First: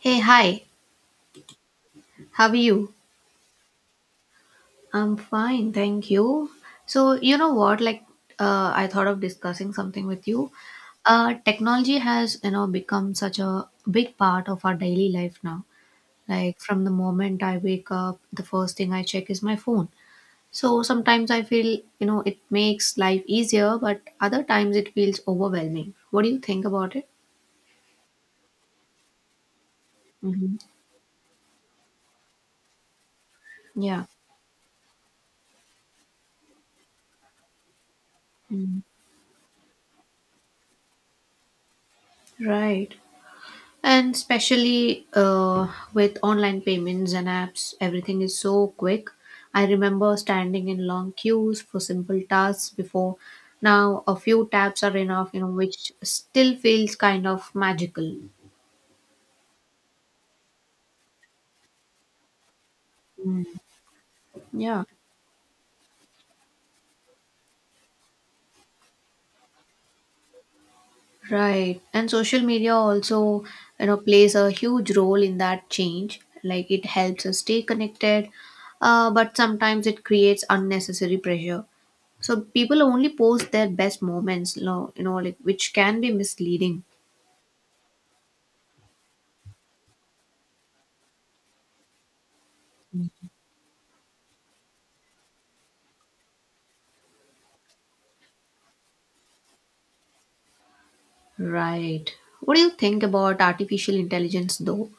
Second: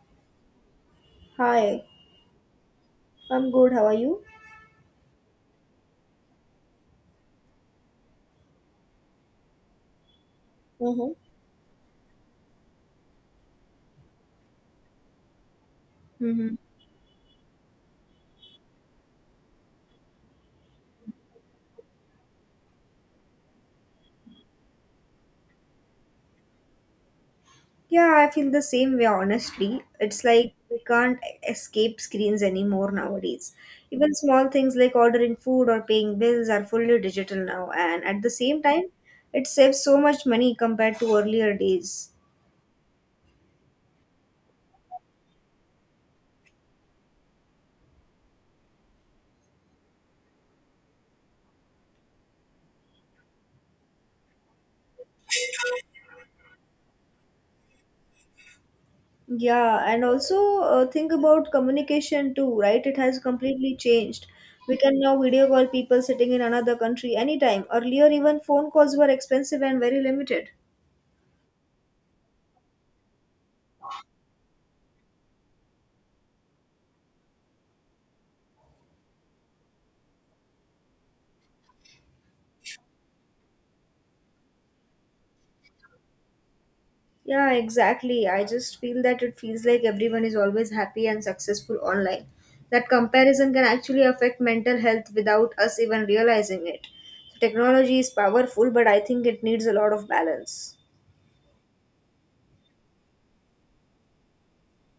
Hey, hi. Hi, How are you? I'm good. How are you? I'm fine, thank you. So, you know what? Like, I thought of discussing something with you. Mm-hmm. Technology has become such a big part of our daily life now. Mm-hmm. Like, from the moment I wake up, the first thing I check is my phone. So, sometimes I feel it makes life easier, but other times it feels overwhelming. What do you think about it? Yeah, I feel the same way, honestly. It's like Hmm. we can't escape screens anymore nowadays. Yeah. Even small things like ordering food or paying bills are fully digital now, and at the same Mm. time, it saves so much money compared to earlier days. Right. And especially with online payments and apps, everything is so quick. I remember standing in long queues for simple tasks before. Now, a few taps are enough which still feels kind of magical. Yeah, and also think about communication too, right? It has completely changed. We Yeah. can now video call people sitting in another country anytime. Earlier, even phone calls were expensive and very limited. Right. And social media also plays a huge role in that change. Like it helps us stay connected, but sometimes it creates unnecessary pressure. So people only post their best moments, like which can be misleading. Yeah, exactly. I just feel that it feels like everyone is always happy and successful online. That comparison can actually affect mental health without us even realizing it. So technology is powerful, but I think it needs a lot of balance. Right. What do you think about artificial intelligence though?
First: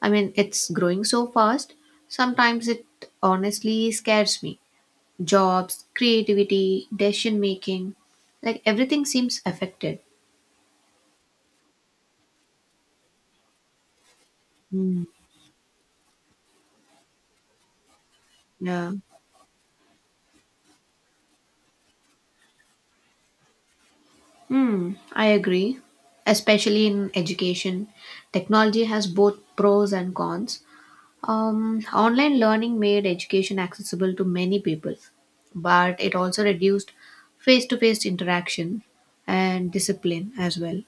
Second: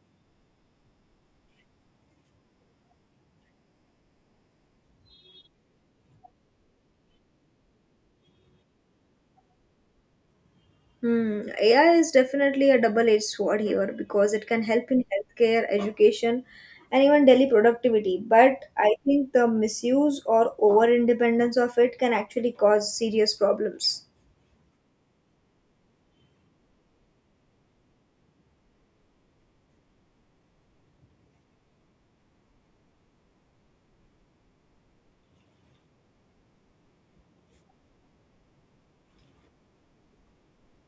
I mean, it's growing so fast. Sometimes it honestly scares me. Jobs, creativity, decision making, like everything seems affected. Hmm, AI is definitely a double-edged sword here because it can help in Mm, healthcare, education, and even daily productivity. But yeah. I think the misuse or over-independence of it can actually cause serious problems. I agree. Especially in education, technology has both pros and cons. Online learning made education accessible to many people, but it also reduced face to face interaction and discipline as well.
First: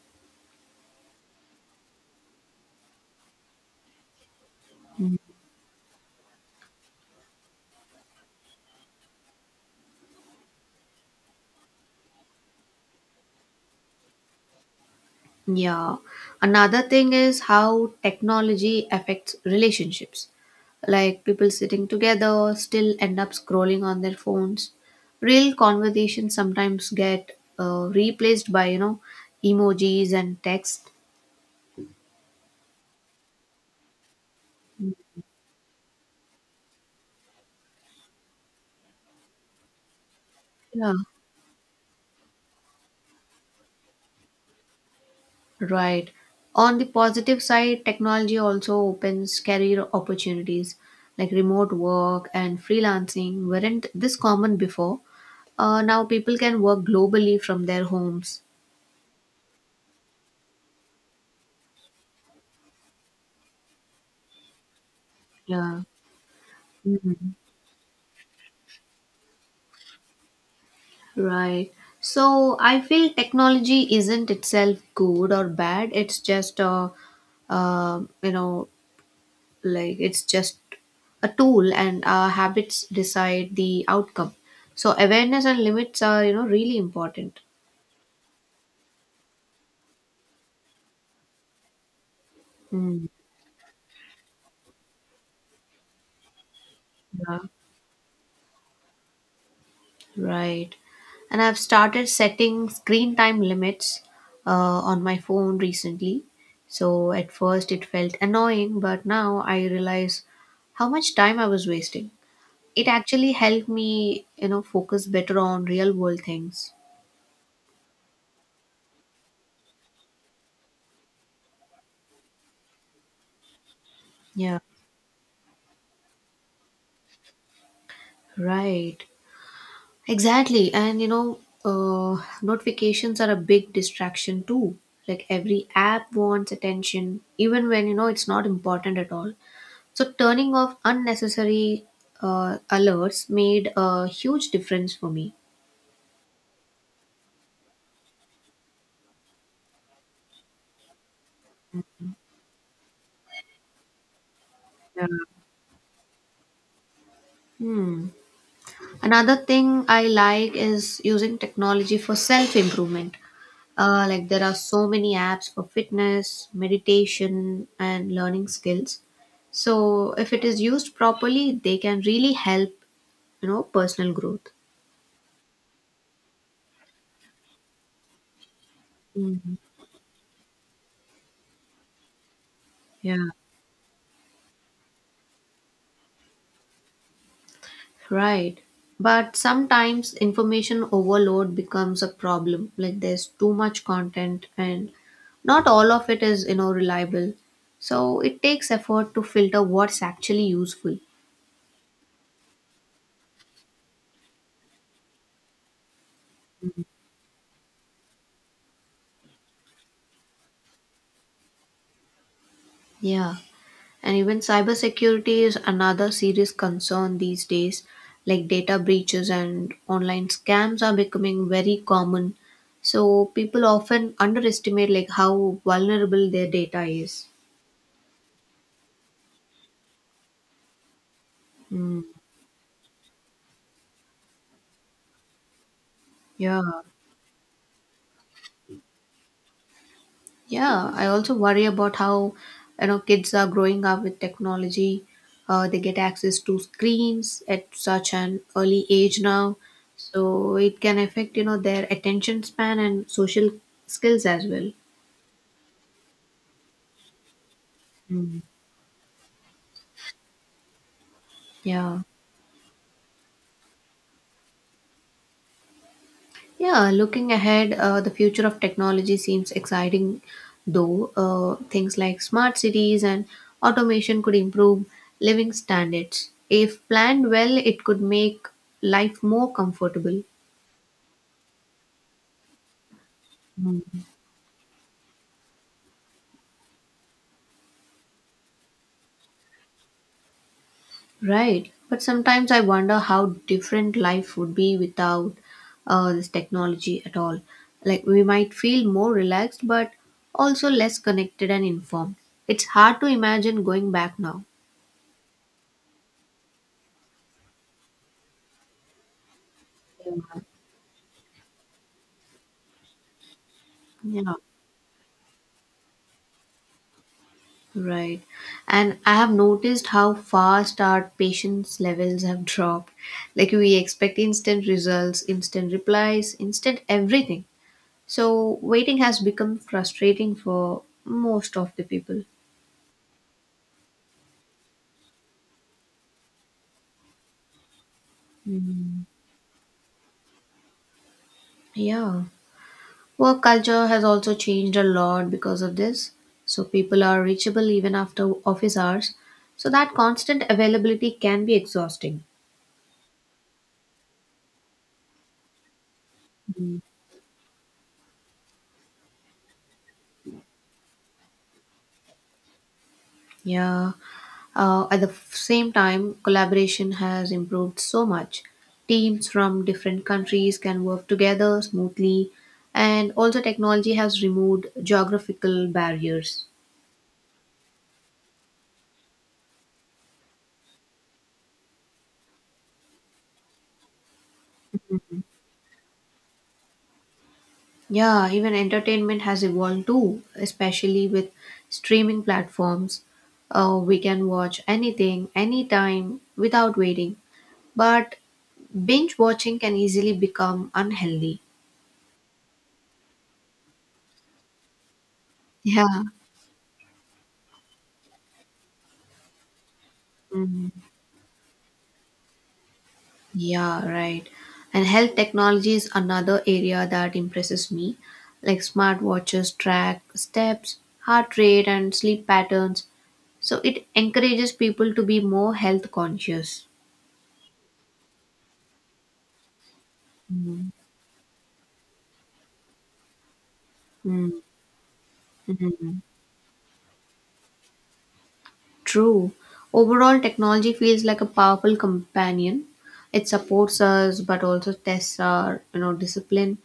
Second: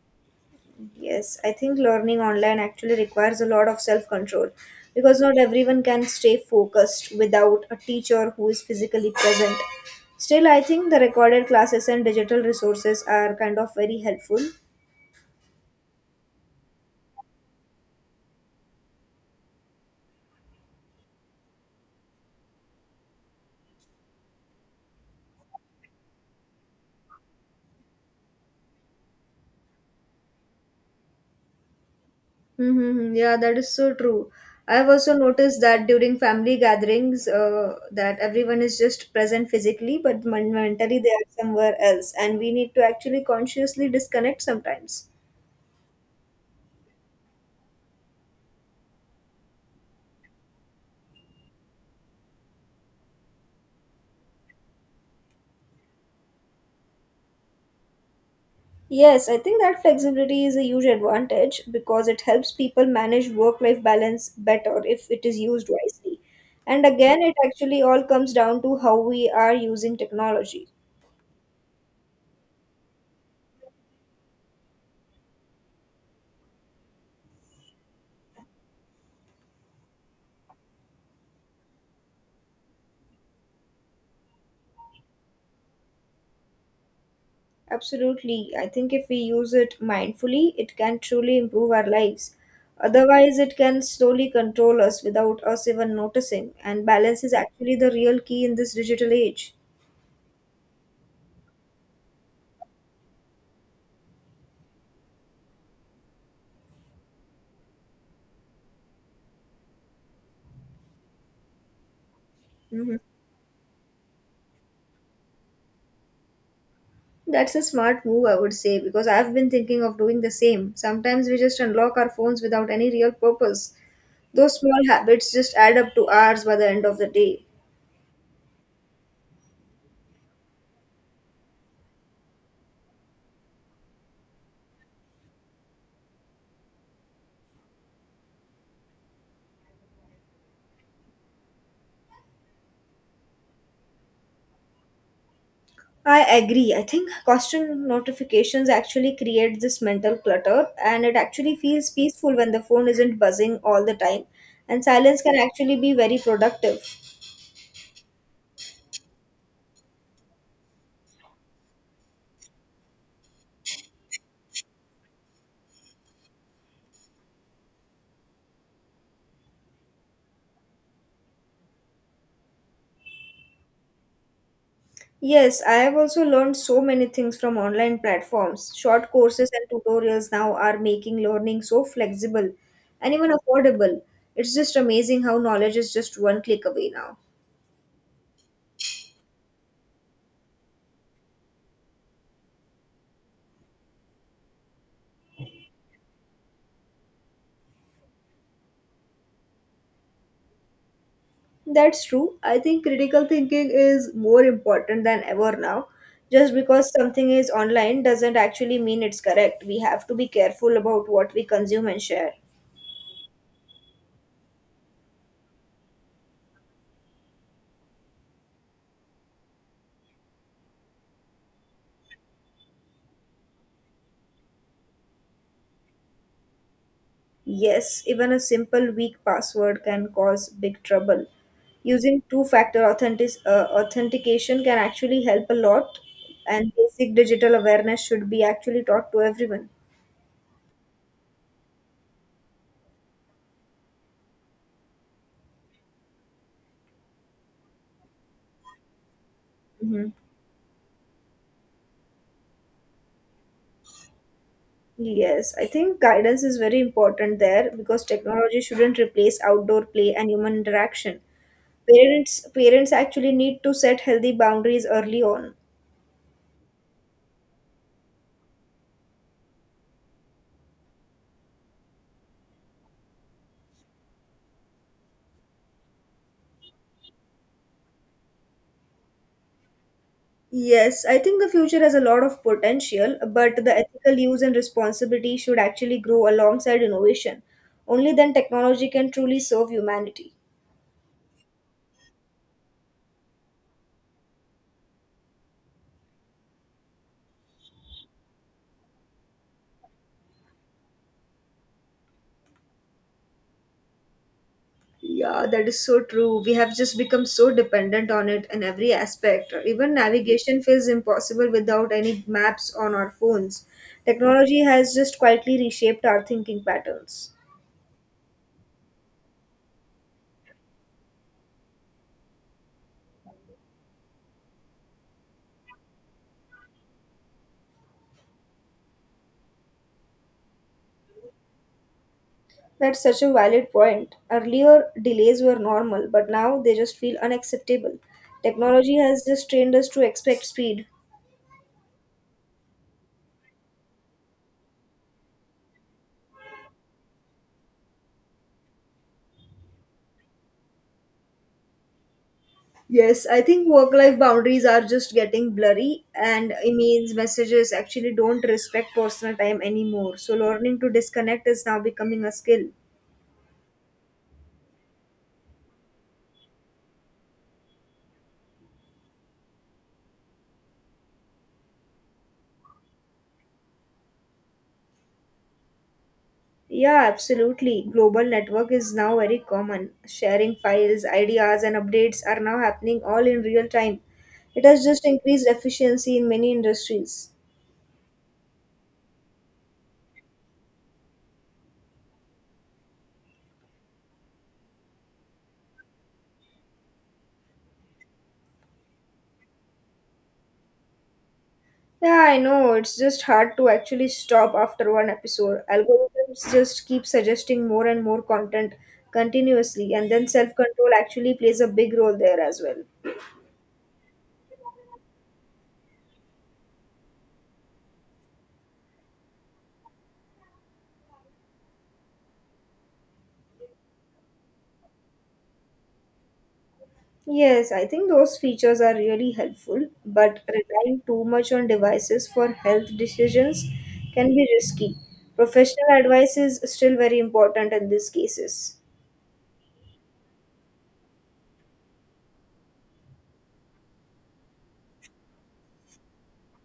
Yes, I think learning online actually requires a lot of self control because not everyone can stay focused without a teacher who is physically present. Still, I think the recorded classes and digital resources are kind of very helpful. Yeah. Another thing is how technology affects relationships. Like people sitting together still end up scrolling on their phones. Real conversations sometimes get replaced by emojis and text. Mm-hmm. Yeah, that is so true. I've also noticed that during family gatherings, that everyone is just present physically, but Yeah. mentally they are somewhere else, and we need to actually consciously disconnect sometimes. Right. On the positive side, technology also opens career opportunities like remote work and freelancing weren't this common before. Now people can work globally from their homes. Yes, I think that flexibility is a huge advantage because it helps people manage work life balance better if it is used Yeah. wisely. And again, Mhm. it actually all comes down to how we are using technology. Right. So I feel technology isn't itself good or bad. It's just a, you know, like it's just a tool, and our habits decide the outcome. So awareness and limits are really important. Absolutely. I think if we use it mindfully, it can truly improve our lives. Mm. Otherwise, it can slowly control us without us even noticing. And balance is Yeah. actually the real key in this digital age. Right. And I've started setting screen time limits uh, on my phone recently. So at first it felt annoying, but now I realize how much time I was wasting. It Mhm. actually helped me focus better on real world things. That's a smart move, I would say, because I've been thinking of doing the same. Sometimes we just unlock our phones without any real purpose. Yeah. Those small habits just add up to hours by the end of the day. Right. Exactly. And notifications are a big distraction too. Like every app wants attention, even when you know it's not important at all. So turning off unnecessary alerts made a huge difference for me. I agree. I think constant notifications actually create this mental clutter, and it actually feels peaceful when the phone isn't buzzing all the time. And Yeah. silence can actually be very productive. Hmm. Another thing I like is using technology for self improvement. Like there are so many apps for fitness, meditation, and learning skills. So if it is used properly, they can really help personal growth. Yes, I have also learned so many things from online platforms. Short courses Mhm. and tutorials now are making learning so flexible and Yeah. even affordable. It's just amazing how knowledge is just one click away now. Right. But sometimes information overload becomes a problem. Like there's too much content and not all of it is reliable. So it takes effort to filter what's actually useful. That's true. I think critical thinking is more important than ever now. Just because something is online doesn't actually mean it's correct. We have to be careful about what we consume and share. Yeah. And even cybersecurity is another serious concern these days. Like data breaches and online scams are becoming very common. So people often underestimate like how vulnerable their data is. Yes, even a simple weak password can cause big trouble. Mm. Using two-factor authentic authentication can actually help a lot, Yeah. and basic digital awareness should be actually taught to everyone. Yeah, I also worry about how kids are growing up with technology. They get access to screens at such an early age now, Hmm. so it can affect their attention span and social skills as well. Yes, I think guidance is very important there because Mm. technology shouldn't replace outdoor play and human interaction. Yeah. Parents actually need to set healthy boundaries early on. Yeah, looking ahead, the future of technology seems exciting, though. Things like smart cities and automation could improve living standards. If planned well, it could make life more comfortable. Yes, I think the future has a lot of potential, but the ethical use and responsibility should actually grow alongside innovation. Only then technology can truly serve humanity. Right. But sometimes I wonder how different life would be without this technology at all. Like, we might feel more relaxed, but also less connected and informed. It's hard to imagine going back now. Yeah, that is so true. We have just become so dependent on it in every aspect. Even Yeah. navigation feels impossible without any maps on our phones. Yeah. Technology has just quietly reshaped our thinking patterns. Right. And I have noticed how fast our patience levels have dropped. Like, we expect instant results, instant replies, instant everything. So, waiting has become frustrating for most of the people. That's such a valid point. Earlier, delays were normal, but now they just feel unacceptable. Hmm. Technology has just trained us to expect speed. Yeah. Work culture has also changed a lot because of this. So people are reachable even after office hours. So that constant availability can be exhausting. Yes, I think work life boundaries are just getting blurry, and emails, messages actually don't respect personal time anymore. So, learning to disconnect is now becoming a skill. Yeah. At the same time, collaboration has improved so much. Teams from different countries can work together smoothly, and also technology has removed geographical barriers. Yeah, absolutely. Global network is now very common. Sharing files, ideas, and updates are now happening all in real time. It has just increased efficiency in many industries. Yeah, even entertainment has evolved too, especially with streaming platforms. We can watch anything, anytime, without waiting. But binge watching can easily become unhealthy. Yeah, I know. It's just hard to actually stop after one episode. Yeah. Algorithms just keep suggesting more and more content continuously, and then self Mm. control actually plays a big role there as well. Yeah, right. And health technology is another area that impresses me. Like smartwatches track steps, heart rate, and sleep patterns. So it encourages people to be more health conscious. Yes, I think those features are really helpful, but Mm. relying too much on devices for health decisions can Mm. be risky. Professional Mhm. advice is still very important in these cases. True. Overall, technology feels like a powerful companion. It supports us, but also tests our discipline.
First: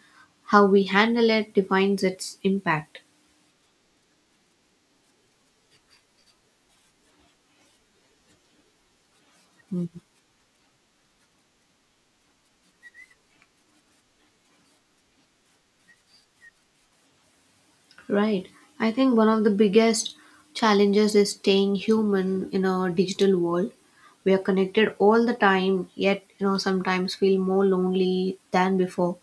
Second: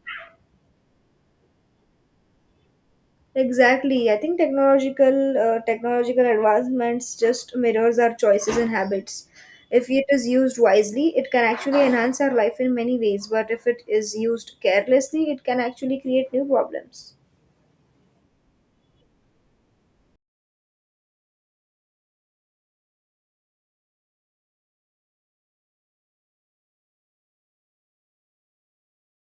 How we handle it defines its impact. Exactly. I think technological advancements just mirrors our choices and habits. If it is used wisely, it can actually enhance our life in many ways, but if it is used carelessly, it can actually create new problems. Right. I think one of the biggest challenges is staying human in a digital world. We are connected all the time, yet sometimes feel more lonely than before.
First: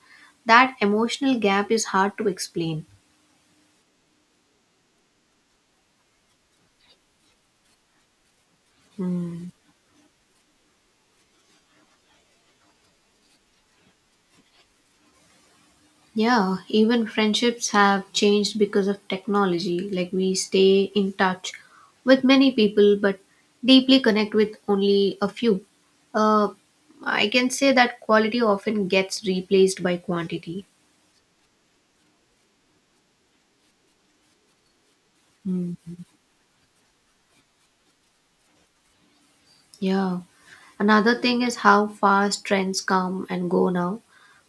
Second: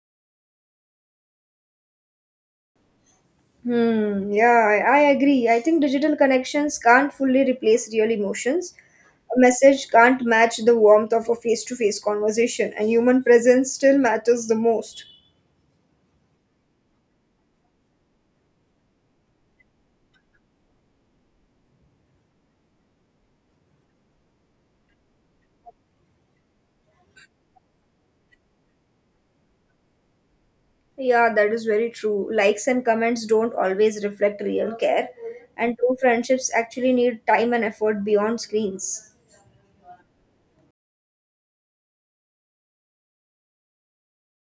That emotional gap is hard to explain. Hmm, yeah, I agree. I think digital connections can't fully replace real emotions. A message can't match the warmth of a face-to-face conversation, and human presence still matters the most. Yeah, even friendships have changed because of technology. Like we stay in touch with many people, but deeply connect with only a few. Uh, I can say that quality often gets replaced by quantity. Yeah, that is very true. Likes and comments don't always reflect real care, Mm, and true friendships actually need time and effort beyond screens. yeah. Another thing is how fast trends come and go now.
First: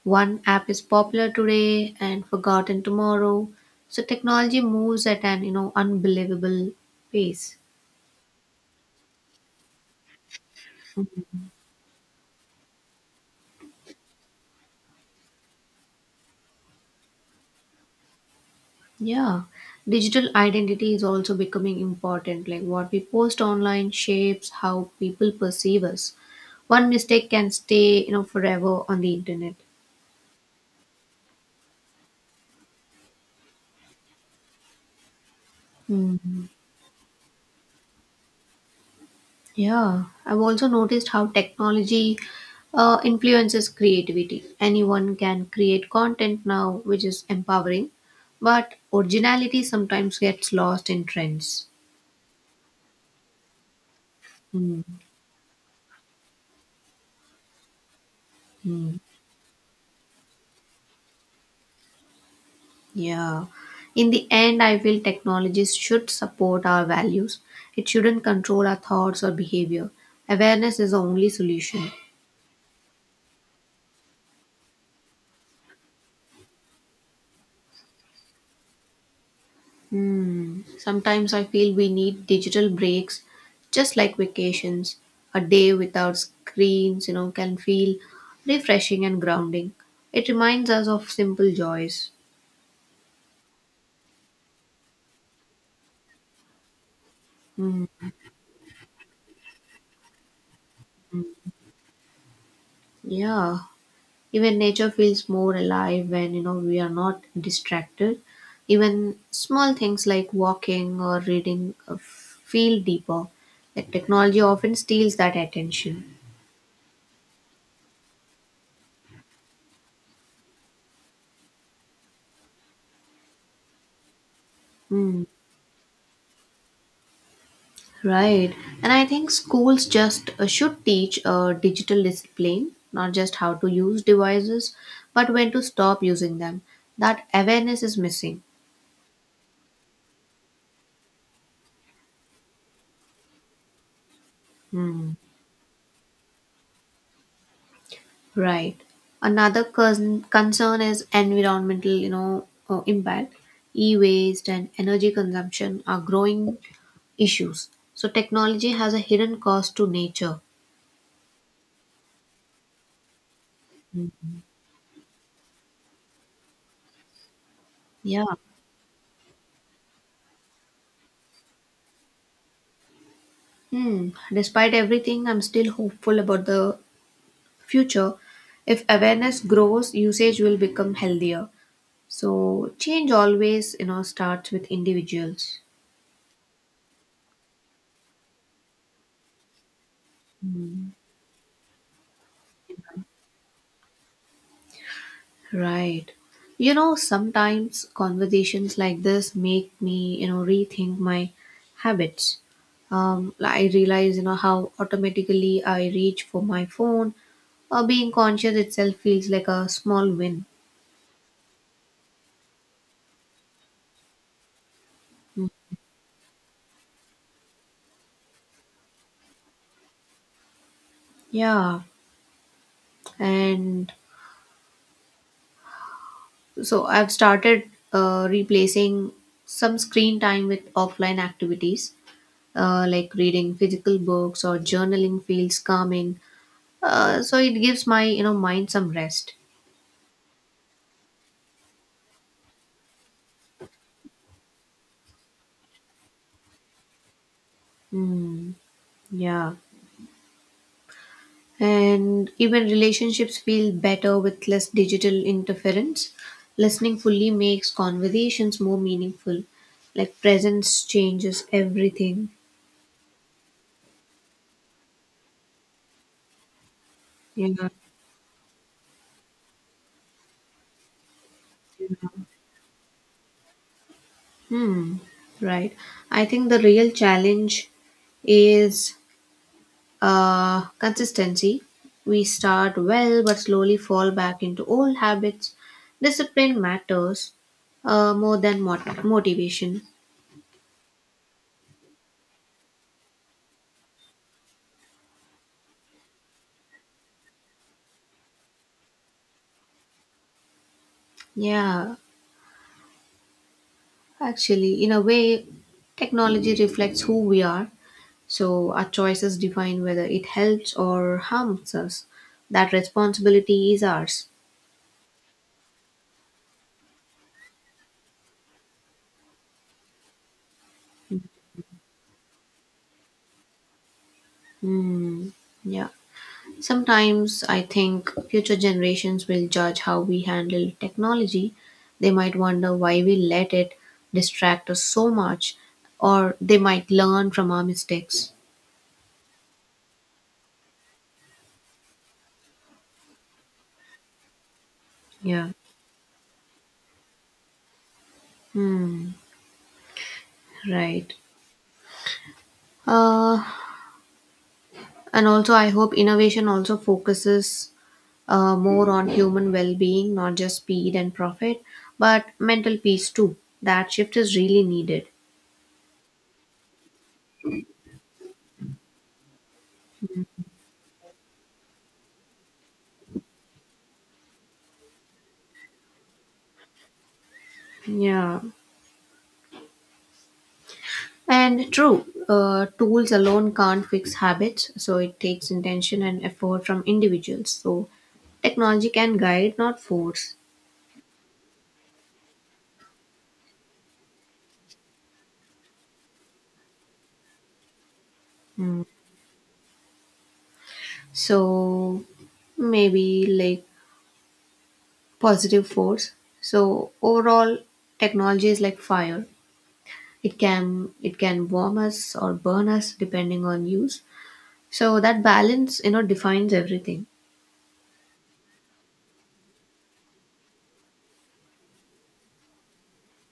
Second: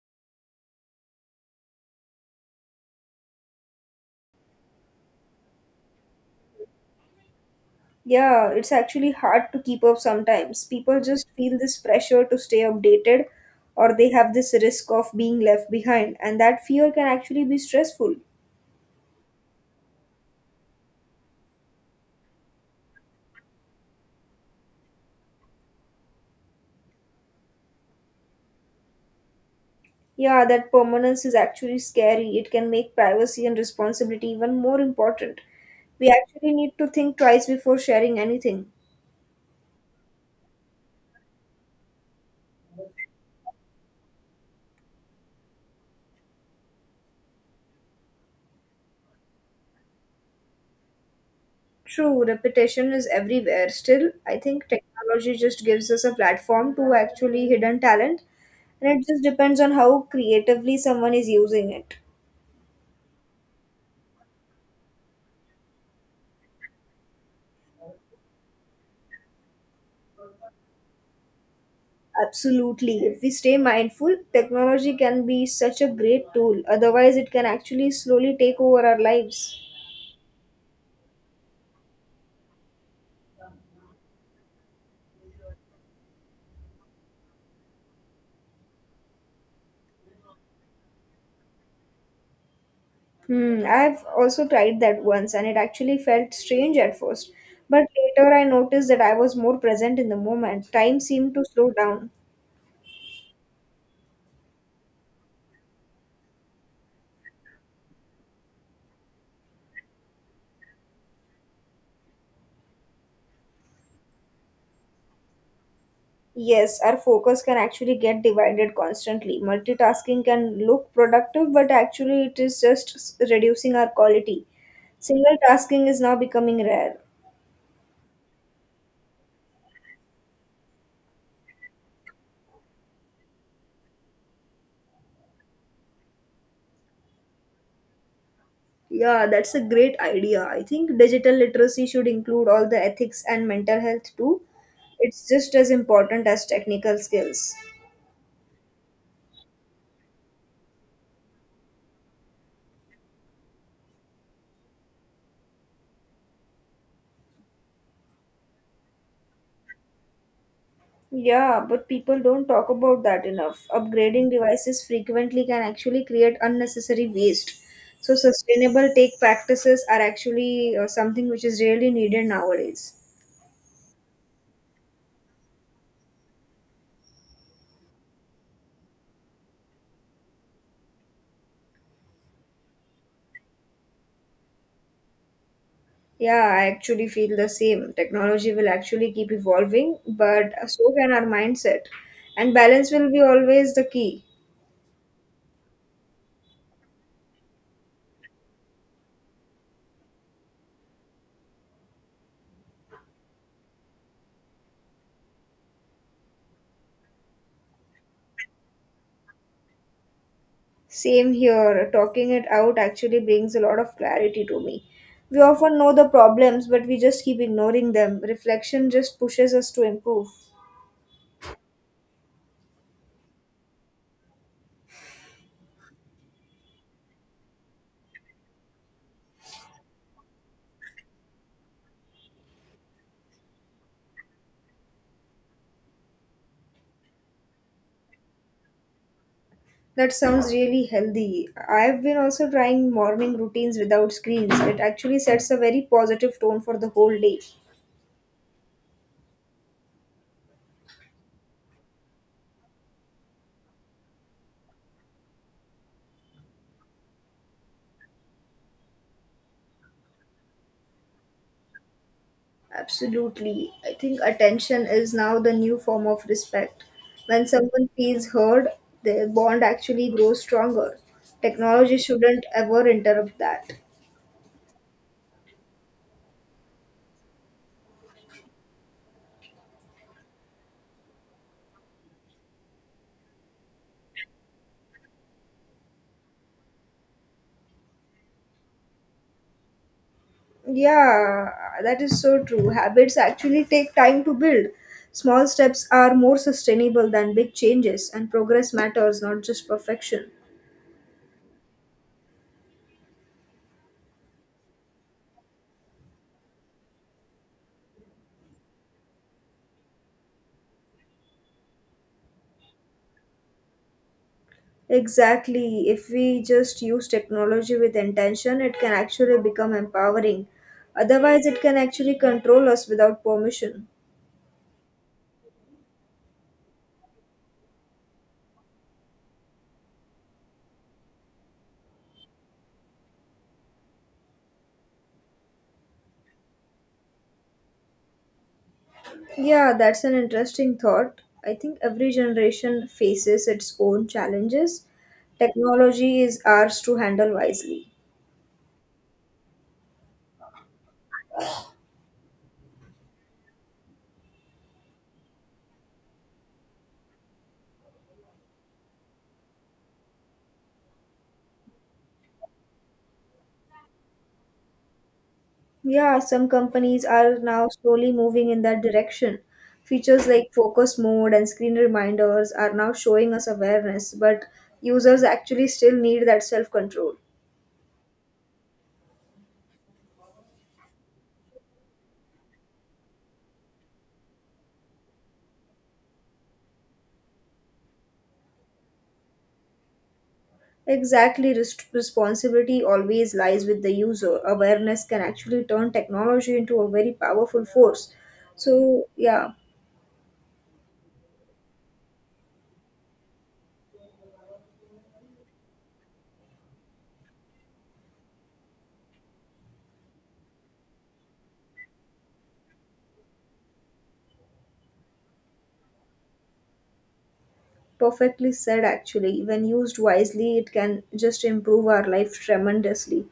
One app is popular today and forgotten tomorrow. So technology moves at an unbelievable pace. Yeah, it's actually hard to keep up sometimes. People just feel this pressure to stay updated, or they have this risk of being left behind, and that fear can actually be stressful. Yeah, digital identity is also becoming important. Like what we post online shapes how people perceive us. One mistake can stay forever on the internet. Yeah, that permanence is actually scary. It can make privacy and responsibility even more important. We Hmm. actually need to think twice before sharing anything. Yeah, I've also noticed how technology influences creativity. Anyone can create content now, which is empowering, but originality sometimes gets lost in trends. True, repetition is everywhere. Still, I think Mm-hmm. technology just gives us a platform to actually hidden talent, and it just depends on how creatively someone is using it. Yeah. In the end, I feel technologies should support our values. It shouldn't control our thoughts or behavior. Awareness is the only solution. Absolutely. If we stay mindful, technology can be such a great tool. Otherwise, it can actually slowly take over our lives. Hmm. Sometimes I feel we need digital breaks, just like vacations. A day without screens can feel refreshing and grounding. It reminds us of simple joys. Hmm, I've also tried that once and it actually felt strange at first. But later I noticed that I was more present in the moment. Time seemed to slow down. Yeah. Even nature feels more alive when we are not distracted. Even small things like walking or reading feel deeper. Like technology often steals that attention. Yes, our focus can actually get divided constantly. Multitasking can look productive, but actually, it is just reducing our quality. Mm, Single tasking is now becoming rare. right. And I think schools just should teach digital discipline, not just how to use devices, but when to stop using them. That awareness is missing. Yeah, that's a great idea. I think digital literacy should include all the ethics and mental health too. Hmm. It's just as important as technical skills. Right. Another concern is environmental impact. E-waste and energy consumption are growing issues. So technology has a hidden cost to nature. Yeah, but people don't talk about that enough. Upgrading devices frequently can actually create unnecessary waste. So, Yeah. sustainable take practices are actually something which is really needed nowadays. Hmm. Despite everything, I'm still hopeful about the future. If awareness grows, usage will become healthier. So change always starts with individuals. Yeah, I actually feel the same. Technology will actually keep evolving, but so can our mindset. And balance will be always the key. Right. Sometimes conversations like this make me rethink my habits. I realize how automatically I reach for my phone. Being conscious itself feels like a small win. Same here, talking it out actually brings a lot of clarity to me. We often know the problems, but we just keep ignoring them. Reflection just pushes us to improve. Yeah. And so I've started replacing some screen time with offline activities, like reading physical books or journaling feels calming. So it gives my mind some rest. That sounds really healthy. I've been also trying morning routines without screens. It actually sets a very positive tone for the whole day. Hmm. Yeah. And even relationships feel better with less digital interference. Listening fully makes conversations more meaningful. Like presence changes everything. Absolutely. I think attention is now the new form of respect. When Yeah. someone feels heard, their bond actually grows stronger. Technology shouldn't ever interrupt that. Hmm. Right. I think the real challenge is consistency. We start well but slowly fall back into old habits. Discipline matters more than motivation. Yeah, that is so true. Habits actually take time to build. Small steps are more sustainable than big changes, and progress matters, not just perfection. Yeah. Actually, in a way, technology reflects who we are, so our choices define whether it helps or harms us. That responsibility is ours. Exactly. If we just use technology with intention, it can actually become empowering. Otherwise, it can actually control us without permission. Hmm. Yeah. Sometimes I think future generations will judge how we handle technology. They might wonder why we let it distract us so much, or they might learn from our mistakes. Yeah, that's an interesting thought. I think every generation faces its own challenges. Yeah, Technology is ours to handle wisely. right. Uh, and also, I hope innovation also focuses more on human well being, not just speed and profit, but mental peace too. That shift is really needed. Yeah, some companies are now slowly moving in that direction. Features like focus mode and screen reminders are now showing us awareness, but users actually still need that self control. Yeah. And true, tools alone can't fix habits, so it takes intention and effort from individuals. So, technology can guide, not force. Exactly, responsibility always lies with the user. Awareness can actually turn technology into a very powerful force. So, yeah. So, maybe like positive force. So, overall, technology is like fire. It can warm us or burn us depending on use. So that balance defines everything. Perfectly said, actually. When used wisely, it can just improve our life tremendously.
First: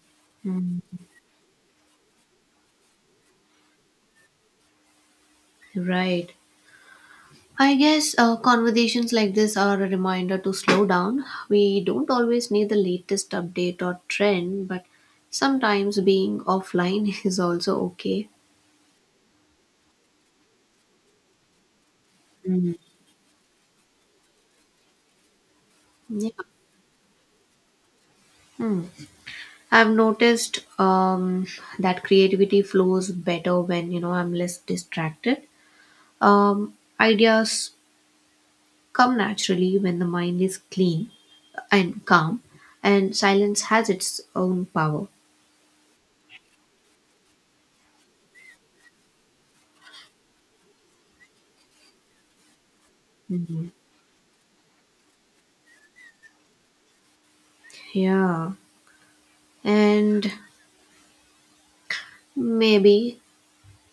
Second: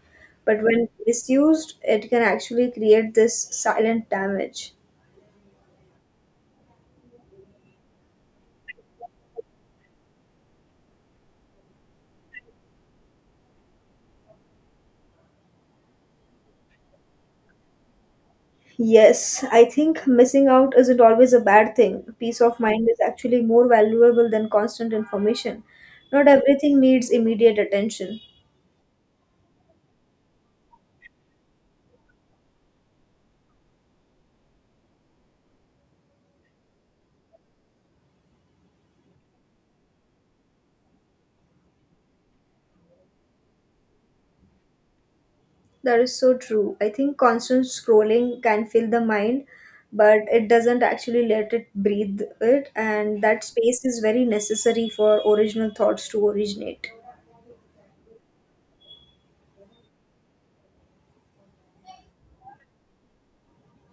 But when misused, it can actually create this silent damage. Right. I guess conversations like this are a reminder to slow down. We don't always need the latest update or trend, but sometimes being offline is also okay. Yes, I think missing out isn't always a bad thing. Peace of mind is actually more valuable than constant information. Not Yeah. everything needs immediate attention. Hmm. I've noticed that creativity flows better when I'm less distracted. Um, ideas come naturally when the mind is clean and calm, and silence has its own power. That is so true. I think constant scrolling can fill the mind, but it doesn't actually let it breathe it, and that Mhm. space is very necessary for original thoughts to originate. Yeah, and maybe,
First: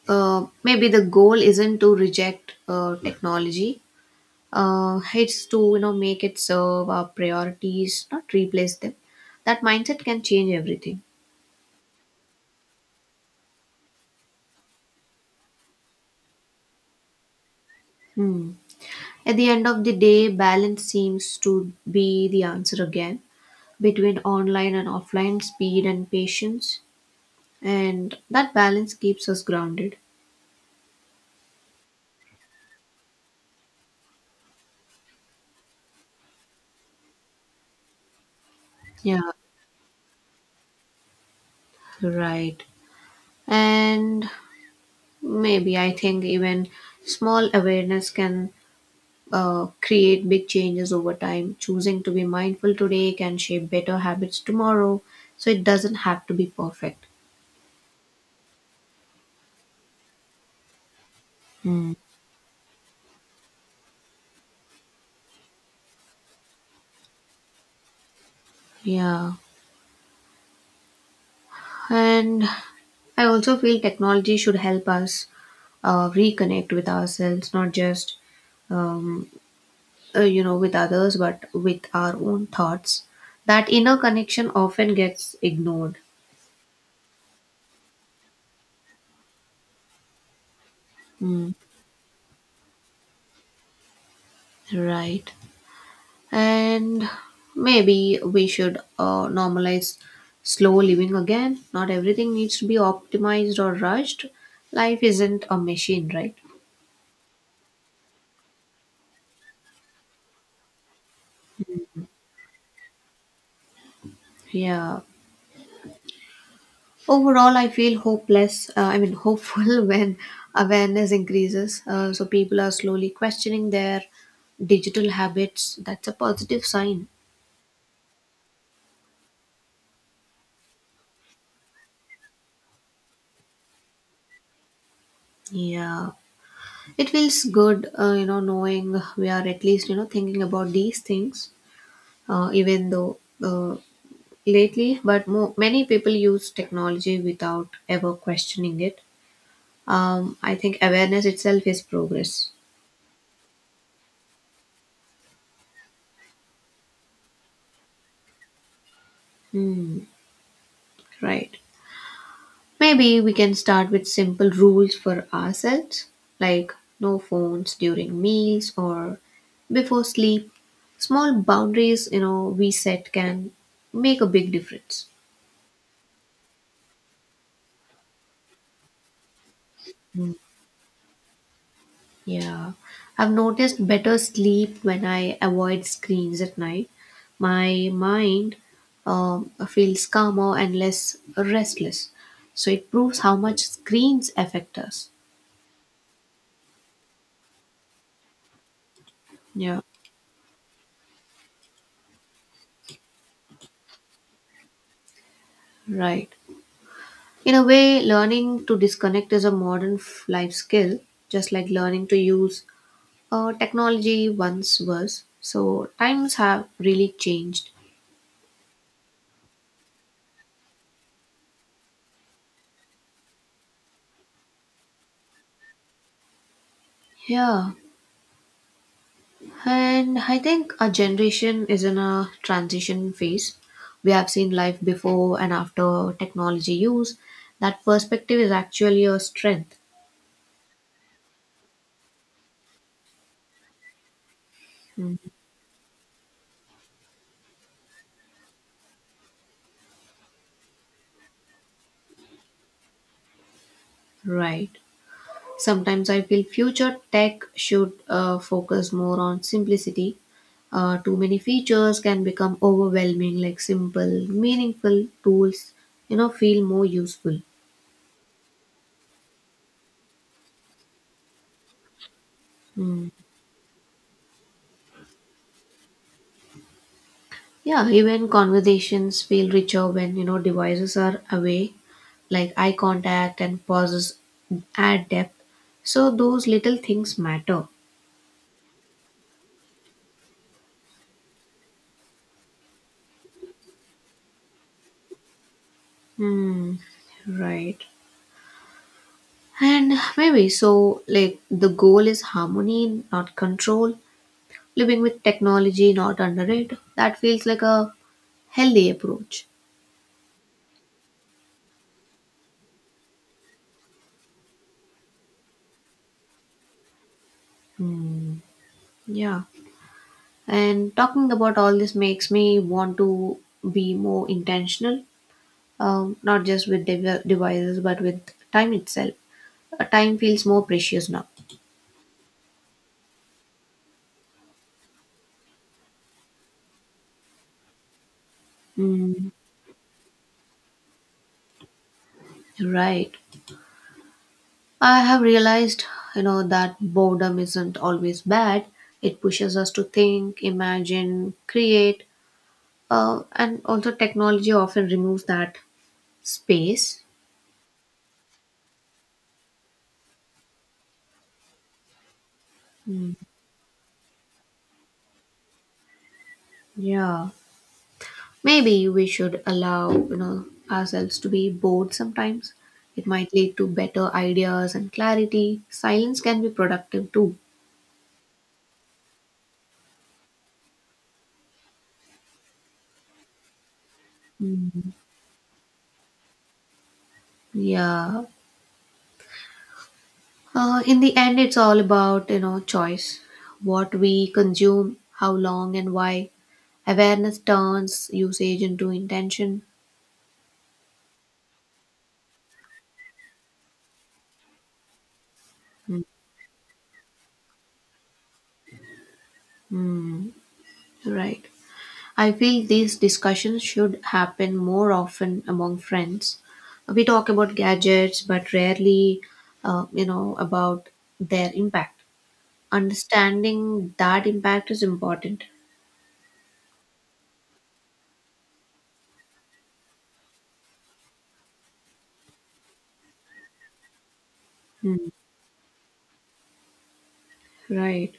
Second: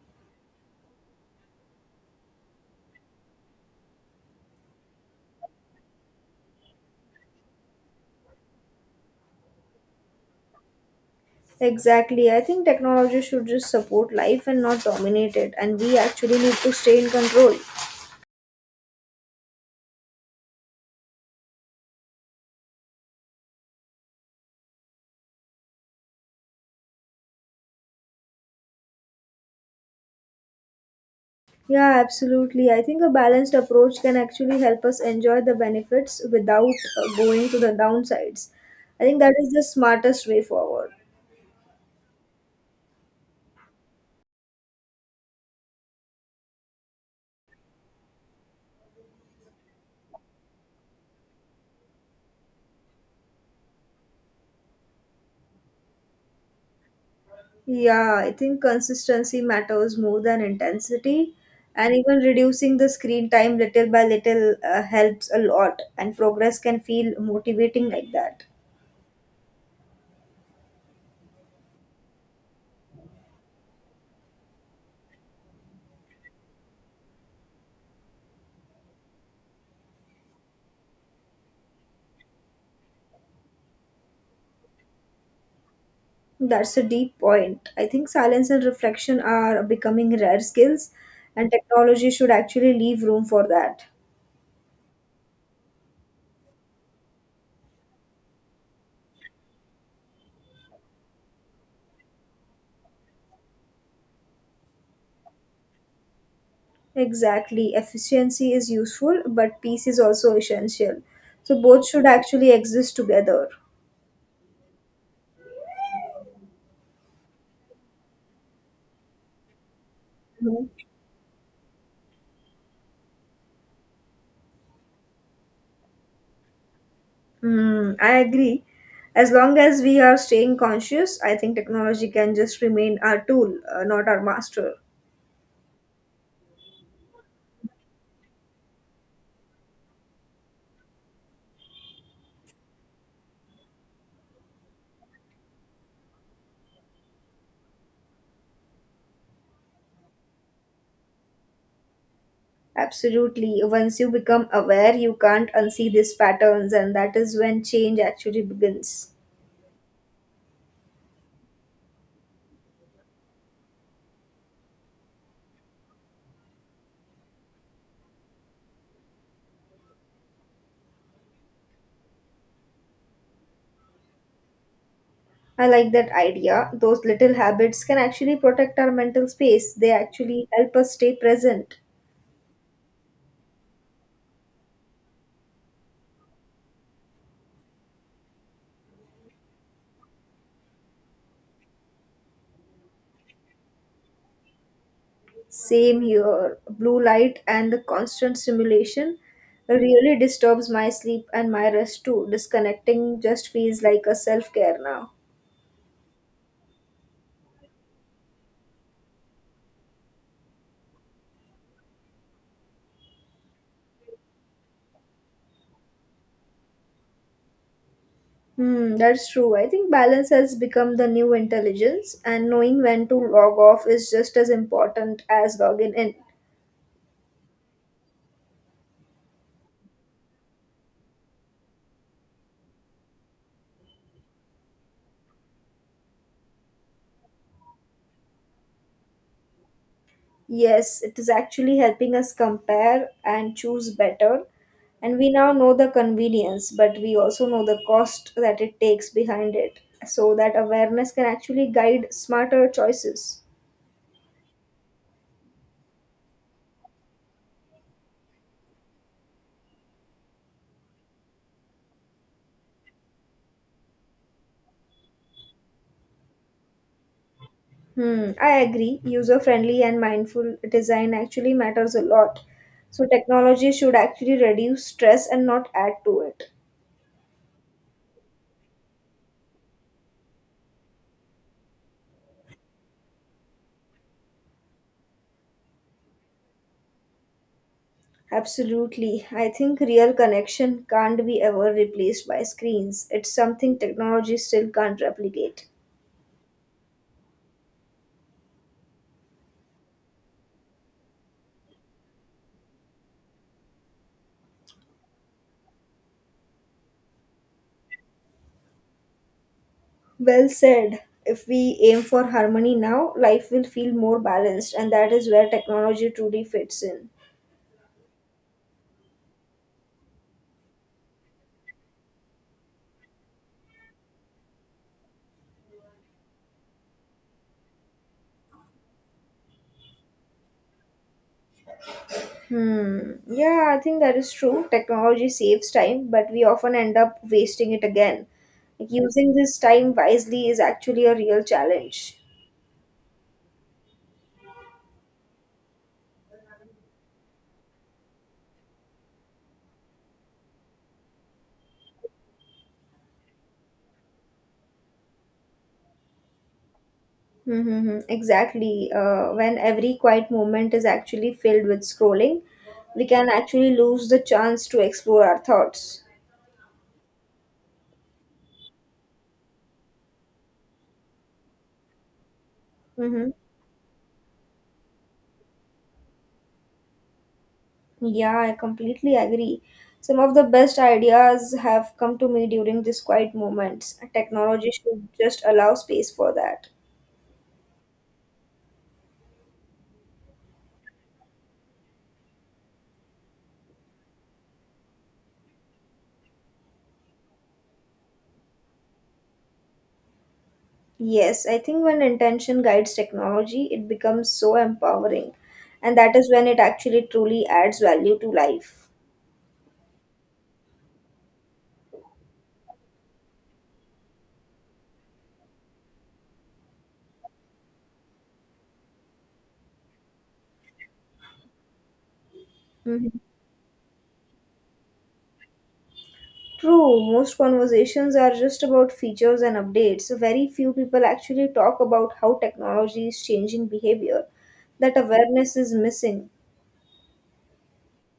maybe the goal isn't to reject technology. It's to make it serve our priorities, not replace them. That mindset can change everything. Exactly. I think technology should just support life and not dominate it, and we actually need to stay in control. Hmm. At the end of the day, balance seems to be the answer again between online and offline speed and patience, and that balance keeps us grounded. Yeah, absolutely. I think a balanced approach can actually help us enjoy the benefits without going to the downsides. I think Yeah, that is the smartest way forward. right. And maybe I think even small awareness can create big changes over time. Choosing to be mindful today can shape better habits tomorrow, so it doesn't have to be perfect. Yeah, I think consistency matters more than intensity, Hmm. and even reducing the screen time little by little helps a lot, and progress can feel motivating like that. Yeah. And I also feel technology should help us reconnect with ourselves, not just, um, with others, but with our own thoughts. That inner connection often gets ignored. That's a deep point. I think silence and reflection are becoming rare skills, and Mm. technology should actually leave room for that. Right. And maybe we should normalize slow living again. Not everything needs to be optimized or rushed. Life isn't a machine, right? Exactly. Efficiency is useful, but peace is also essential. So both should actually exist together. Yeah. Overall, I feel hopeful when Mm-hmm. awareness increases. So people are slowly questioning their digital habits. That's a positive sign. Hmm, I agree. As long as we are staying conscious, I think technology can just remain our tool, not our master. Yeah. It feels good, knowing we are at least, thinking about these things, even though uh, lately, but many people use technology without ever questioning it. I think awareness itself is progress. Absolutely. Once you become aware, you can't unsee these patterns, and that is when change actually begins. Hmm, right. Maybe we can start with simple rules for ourselves, like no phones during meals or before sleep. Small boundaries we set can make a big difference. I like that idea. Those little habits can actually protect our mental space, they actually help us stay present. Yeah, I've noticed better sleep when I avoid screens at night. My mind feels calmer and less restless. So it proves how much screens affect us. Same here. Blue light and the constant stimulation Yeah, really disturbs my sleep and my rest too. Disconnecting just feels like a self care now. right. In a way, learning to disconnect is a modern life skill, just like learning to use technology once was. So times have really changed. Hmm, that's true. I think balance has become the new intelligence, and knowing when to log off is just as important as logging in. Yeah. And I think our generation is in a transition phase. We have seen life before and after technology use. That perspective is actually a strength. Yes, it is actually helping us compare and choose better, Mm, and we now know the convenience, but we also know the cost that it takes behind it, so that awareness can actually guide smarter choices. right. Sometimes I feel future tech should focus more on simplicity. Too many features can become overwhelming, like simple, meaningful tools, feel more useful. Hmm, I agree. User friendly and mindful design actually matters a lot, so Hmm. technology should actually reduce stress and not add to it. Yeah, even conversations feel richer when you know devices are away, like eye contact and pauses add depth. So those little things matter. Absolutely, I think real connection can't be ever replaced by screens. It's something technology still can't replicate. Hmm, right. And maybe the goal is harmony, not control. Living with technology, not under it. That feels like a healthy approach. Well said. If we aim for harmony now, life will feel more balanced, and that is where technology truly fits in. Hmm, yeah. And talking about all this makes me want to be more intentional not just with devices but with time itself. Time feels more precious now. Hmm. Yeah, I think that is true. Technology saves time, but we often end up wasting it again. Like Mm, using this time wisely is actually a real challenge. right. I have realized that boredom isn't always bad. It pushes us to think, imagine, create, and also technology often removes that space. Mm-hmm. Exactly. When every quiet moment is actually filled with scrolling, we Mm, can actually lose the chance to explore our thoughts. yeah. Maybe we should allow ourselves to be bored sometimes. It Mm-hmm. might lead to better ideas and clarity. Silence can be productive too. Yeah, I completely agree. Some of the best ideas have come to me during these quiet moments. Technology Mm, should just allow space for that. yeah. In the end, it's all about, you know, choice. What we consume, how long and why. Awareness turns usage into intention. Yes, I think when intention guides technology, it becomes so empowering. And that is when it actually truly adds value to life. Right. I feel these discussions should happen more often among friends. We talk about gadgets, but rarely, about their impact. Mhm. Understanding that impact is important. True, most conversations are just about features and updates. Very few people actually talk about how technology is changing behavior. That Mm, awareness is missing. right.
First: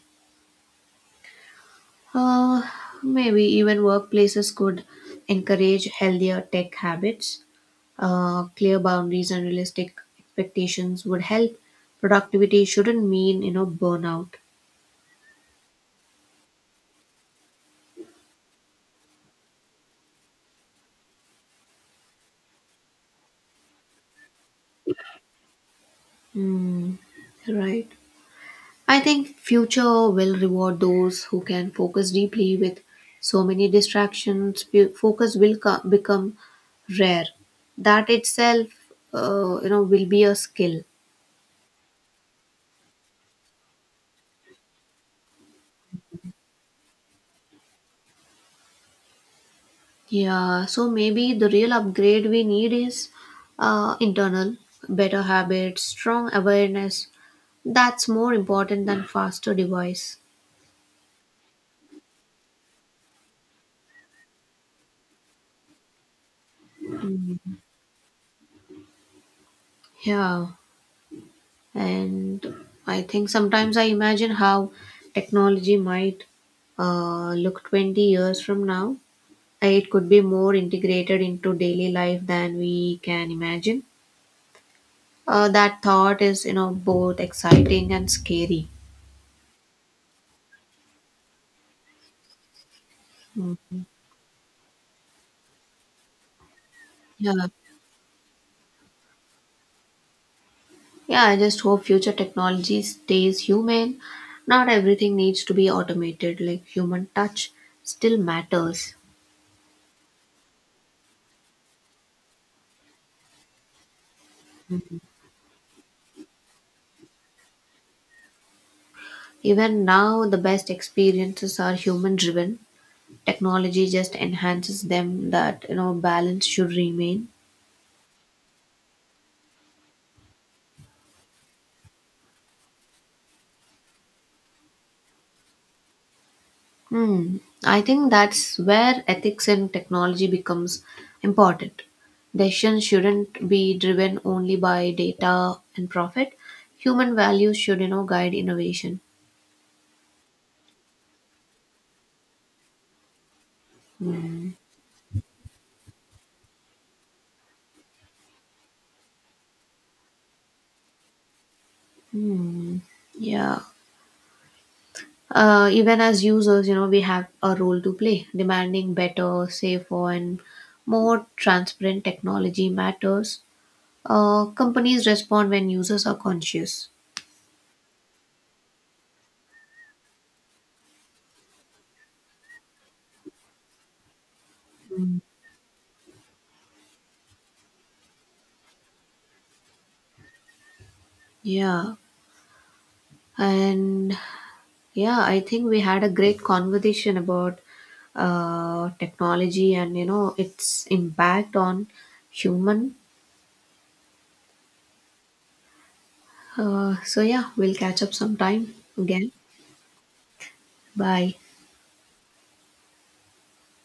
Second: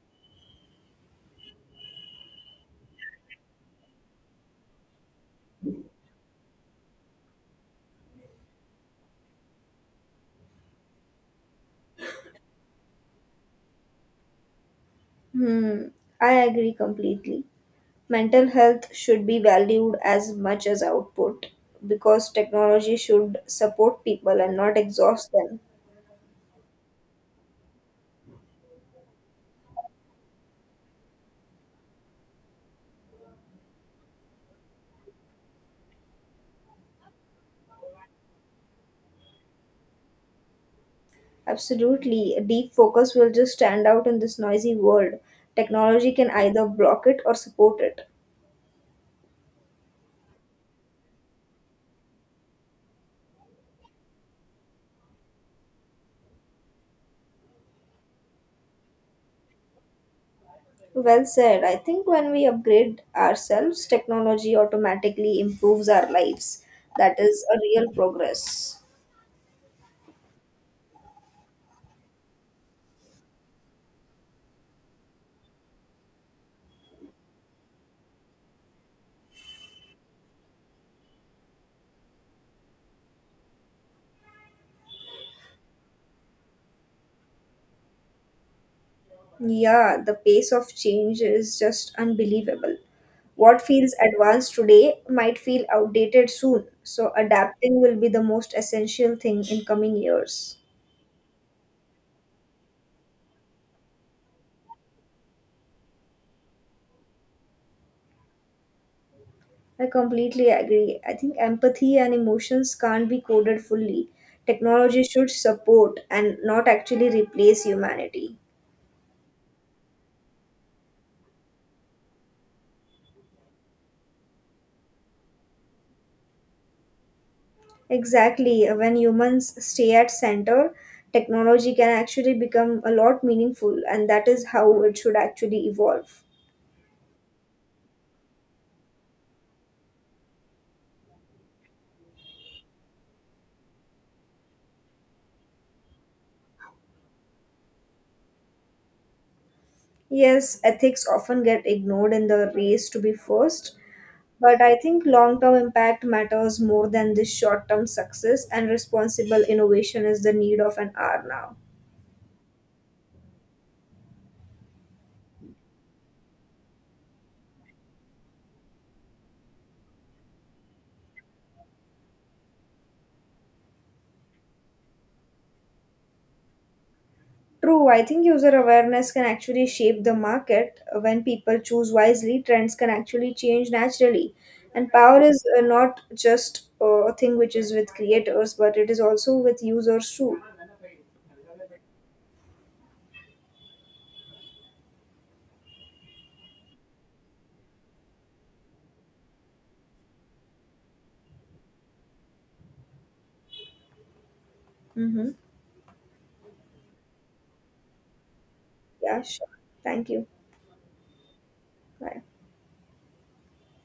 Uh, maybe even workplaces could encourage healthier tech habits. Clear boundaries and realistic expectations would help. Productivity shouldn't mean burnout. Hmm, I agree completely. Mental health should be valued as much as output because technology should support people and not exhaust them. Hmm. Right. I think future will reward those who can focus deeply with so many distractions. Focus will become rare. That itself, will be a skill. Absolutely, a deep focus will just stand out in this noisy world. Technology can either block it or support it. Yeah, so maybe the real upgrade we need is internal, better habits, strong awareness. That's more important than faster device. Well said. I think when we upgrade ourselves, technology automatically improves our lives. That is a real progress. Yeah, and I think sometimes I imagine how technology might look 20 years from now. It could be more integrated into daily life than we can imagine. That thought is both exciting and scary. Yeah, the pace of change is just unbelievable. What Mm. feels advanced today might feel outdated soon, so Yeah. adapting will be the most essential thing in coming years. Yeah, I just hope future technology stays human. Not everything needs to be automated, like human touch still matters. I completely agree. I think empathy and emotions can't be coded fully. Technology should support and not actually replace humanity. Even now, the best experiences are human driven. Technology just enhances them, balance should remain. Exactly. When humans stay at center, technology can actually become a lot meaningful, and that is how it should actually evolve. Hmm. I think that's where ethics in technology becomes important. Decisions shouldn't be driven only by data and profit. Human values should guide innovation. Yes, ethics often get ignored in the race to be first, but I think long term impact matters more than this short term success, and responsible innovation is the need of an hour now. Yeah. Even as users, we have a role to play. Demanding better, safer, and more transparent technology matters. Companies respond when users are conscious. True, I think user awareness can actually shape the market. When people choose wisely, trends can actually change naturally. And power is not just a thing which is with creators, but it is also with users too. Yeah. And yeah, I think we had a great conversation about technology and its impact on human. Mm-hmm. So yeah, we'll catch up sometime Yeah, again. sure. Thank you. Bye. Bye.